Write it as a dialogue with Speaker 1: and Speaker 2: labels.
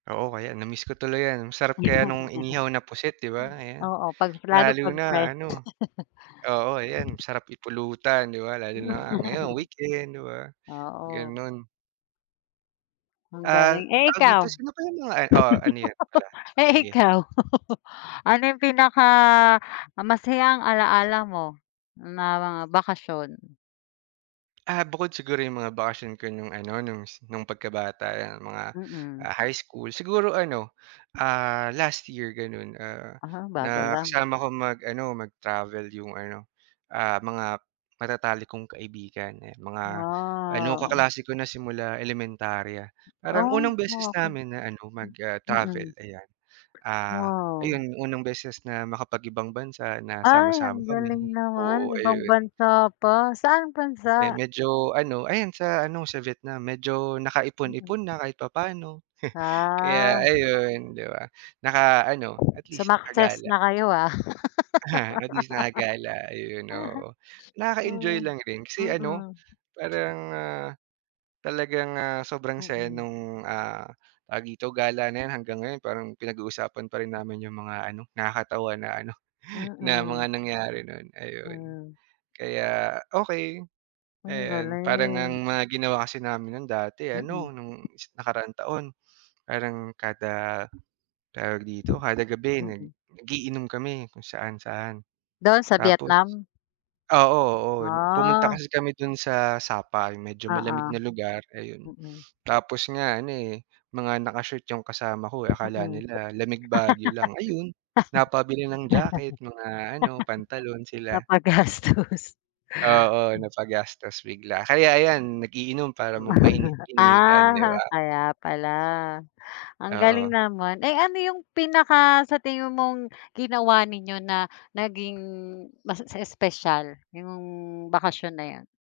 Speaker 1: Oo, kaya na-miss ko tuloy yan. Masarap kaya nung inihaw na pusit, di ba, ayan.
Speaker 2: Oo, 'pag lalo
Speaker 1: Lalo
Speaker 2: 'pag
Speaker 1: na
Speaker 2: fresh.
Speaker 1: ano, oo, ayan, sarap ipulutan, di ba, lalo na ngayon weekend, di ba?
Speaker 2: Oo.
Speaker 1: Ganun.
Speaker 2: Ang
Speaker 1: Ah,
Speaker 2: galing, eh
Speaker 1: tawag dito
Speaker 2: ikaw?
Speaker 1: sino pa yung mga Oh ano yun pala,
Speaker 2: Eh
Speaker 1: sige.
Speaker 2: ikaw, ano yung pinakamasayang alaala mo na mga bakasyon?
Speaker 1: Ah, bukod siguro yung mga bakasyon ko nung ano, nung nung pagkabata, yan, mga
Speaker 2: Mm.
Speaker 1: high school, siguro ano, ah, last year gano'n, ah,
Speaker 2: Ah, bago lang.
Speaker 1: nakasama ko mag-ano, mag-travel yung ano, ah, mga matatalik kong kaibigan, ayan, mga ano,
Speaker 2: Wow.
Speaker 1: kaklase ko na simula elementarya. Parang unang
Speaker 2: Oh,
Speaker 1: beses
Speaker 2: ah, okey.
Speaker 1: namin na ano, na mag-travel,
Speaker 2: Mm.
Speaker 1: ayan, ah,
Speaker 2: Wow.
Speaker 1: ayun, unang beses na makapag-ibang bansa na
Speaker 2: Ay,
Speaker 1: sama-sama
Speaker 2: ang
Speaker 1: kami.
Speaker 2: galing naman.
Speaker 1: Oo,
Speaker 2: Ibang
Speaker 1: ayun.
Speaker 2: bansa pa. Saang
Speaker 1: Eh,
Speaker 2: bansa?
Speaker 1: medyo ano, ayan, sa ano, sa Vietnam. Medyo
Speaker 2: Mm.
Speaker 1: nakaipon-ipon na kahit papaano. Kaya,
Speaker 2: Ah.
Speaker 1: ayun, di ba, na ano, at least
Speaker 2: Sumakses
Speaker 1: nakagala.
Speaker 2: na kayo ah.
Speaker 1: Aha, at least nakagala. Ayun, oo. Nakaka-enjoy lang rin kasi ano,
Speaker 2: Mm.
Speaker 1: parang, ah, talagang, ah, sobrang saya
Speaker 2: Mm.
Speaker 1: nung, ah, tawag dito, gala na yan hanggang ngayon parang pinag-uusapan pa rin namin yung mga ano, nakakatawa na ano, na mga
Speaker 2: Mm.
Speaker 1: nangyari noon, ayun.
Speaker 2: Hmm.
Speaker 1: Kaya okey,
Speaker 2: Ang
Speaker 1: ayon, parang
Speaker 2: galing.
Speaker 1: ang mga ginawa kasi namin no'n dati,
Speaker 2: Mm.
Speaker 1: ano, nung nakaraang taon parang kada, tawag dito, kada gabi nag
Speaker 2: Mm.
Speaker 1: nag-iinom kami kung saan-saan.
Speaker 2: Doon sa
Speaker 1: Tapos,
Speaker 2: Vietnam?
Speaker 1: oo, oo, pumunta
Speaker 2: Ah.
Speaker 1: kasi kami dun sa Sapal, medyo malamig
Speaker 2: Oo,
Speaker 1: na lugar, ayun.
Speaker 2: Mm.
Speaker 1: Tapos nga ano eh, mga naka-short yung kasama ko, akala
Speaker 2: Mm.
Speaker 1: nila lamig Baguio lang, ayun, napabili ng jacket, mga ano, pantalon sila.
Speaker 2: Napagastos. Mm.
Speaker 1: Oo, napagastos bigla. Kaya, ayan, nag-iinom para mainit-initan, di
Speaker 2: Ah,
Speaker 1: ba?
Speaker 2: kaya pala. Ang galing
Speaker 1: Oo.
Speaker 2: naman. Eh, ano yung pinaka sa tingin mong ginawa ninyo na naging mas espesyal yung bakasyon na 'yon?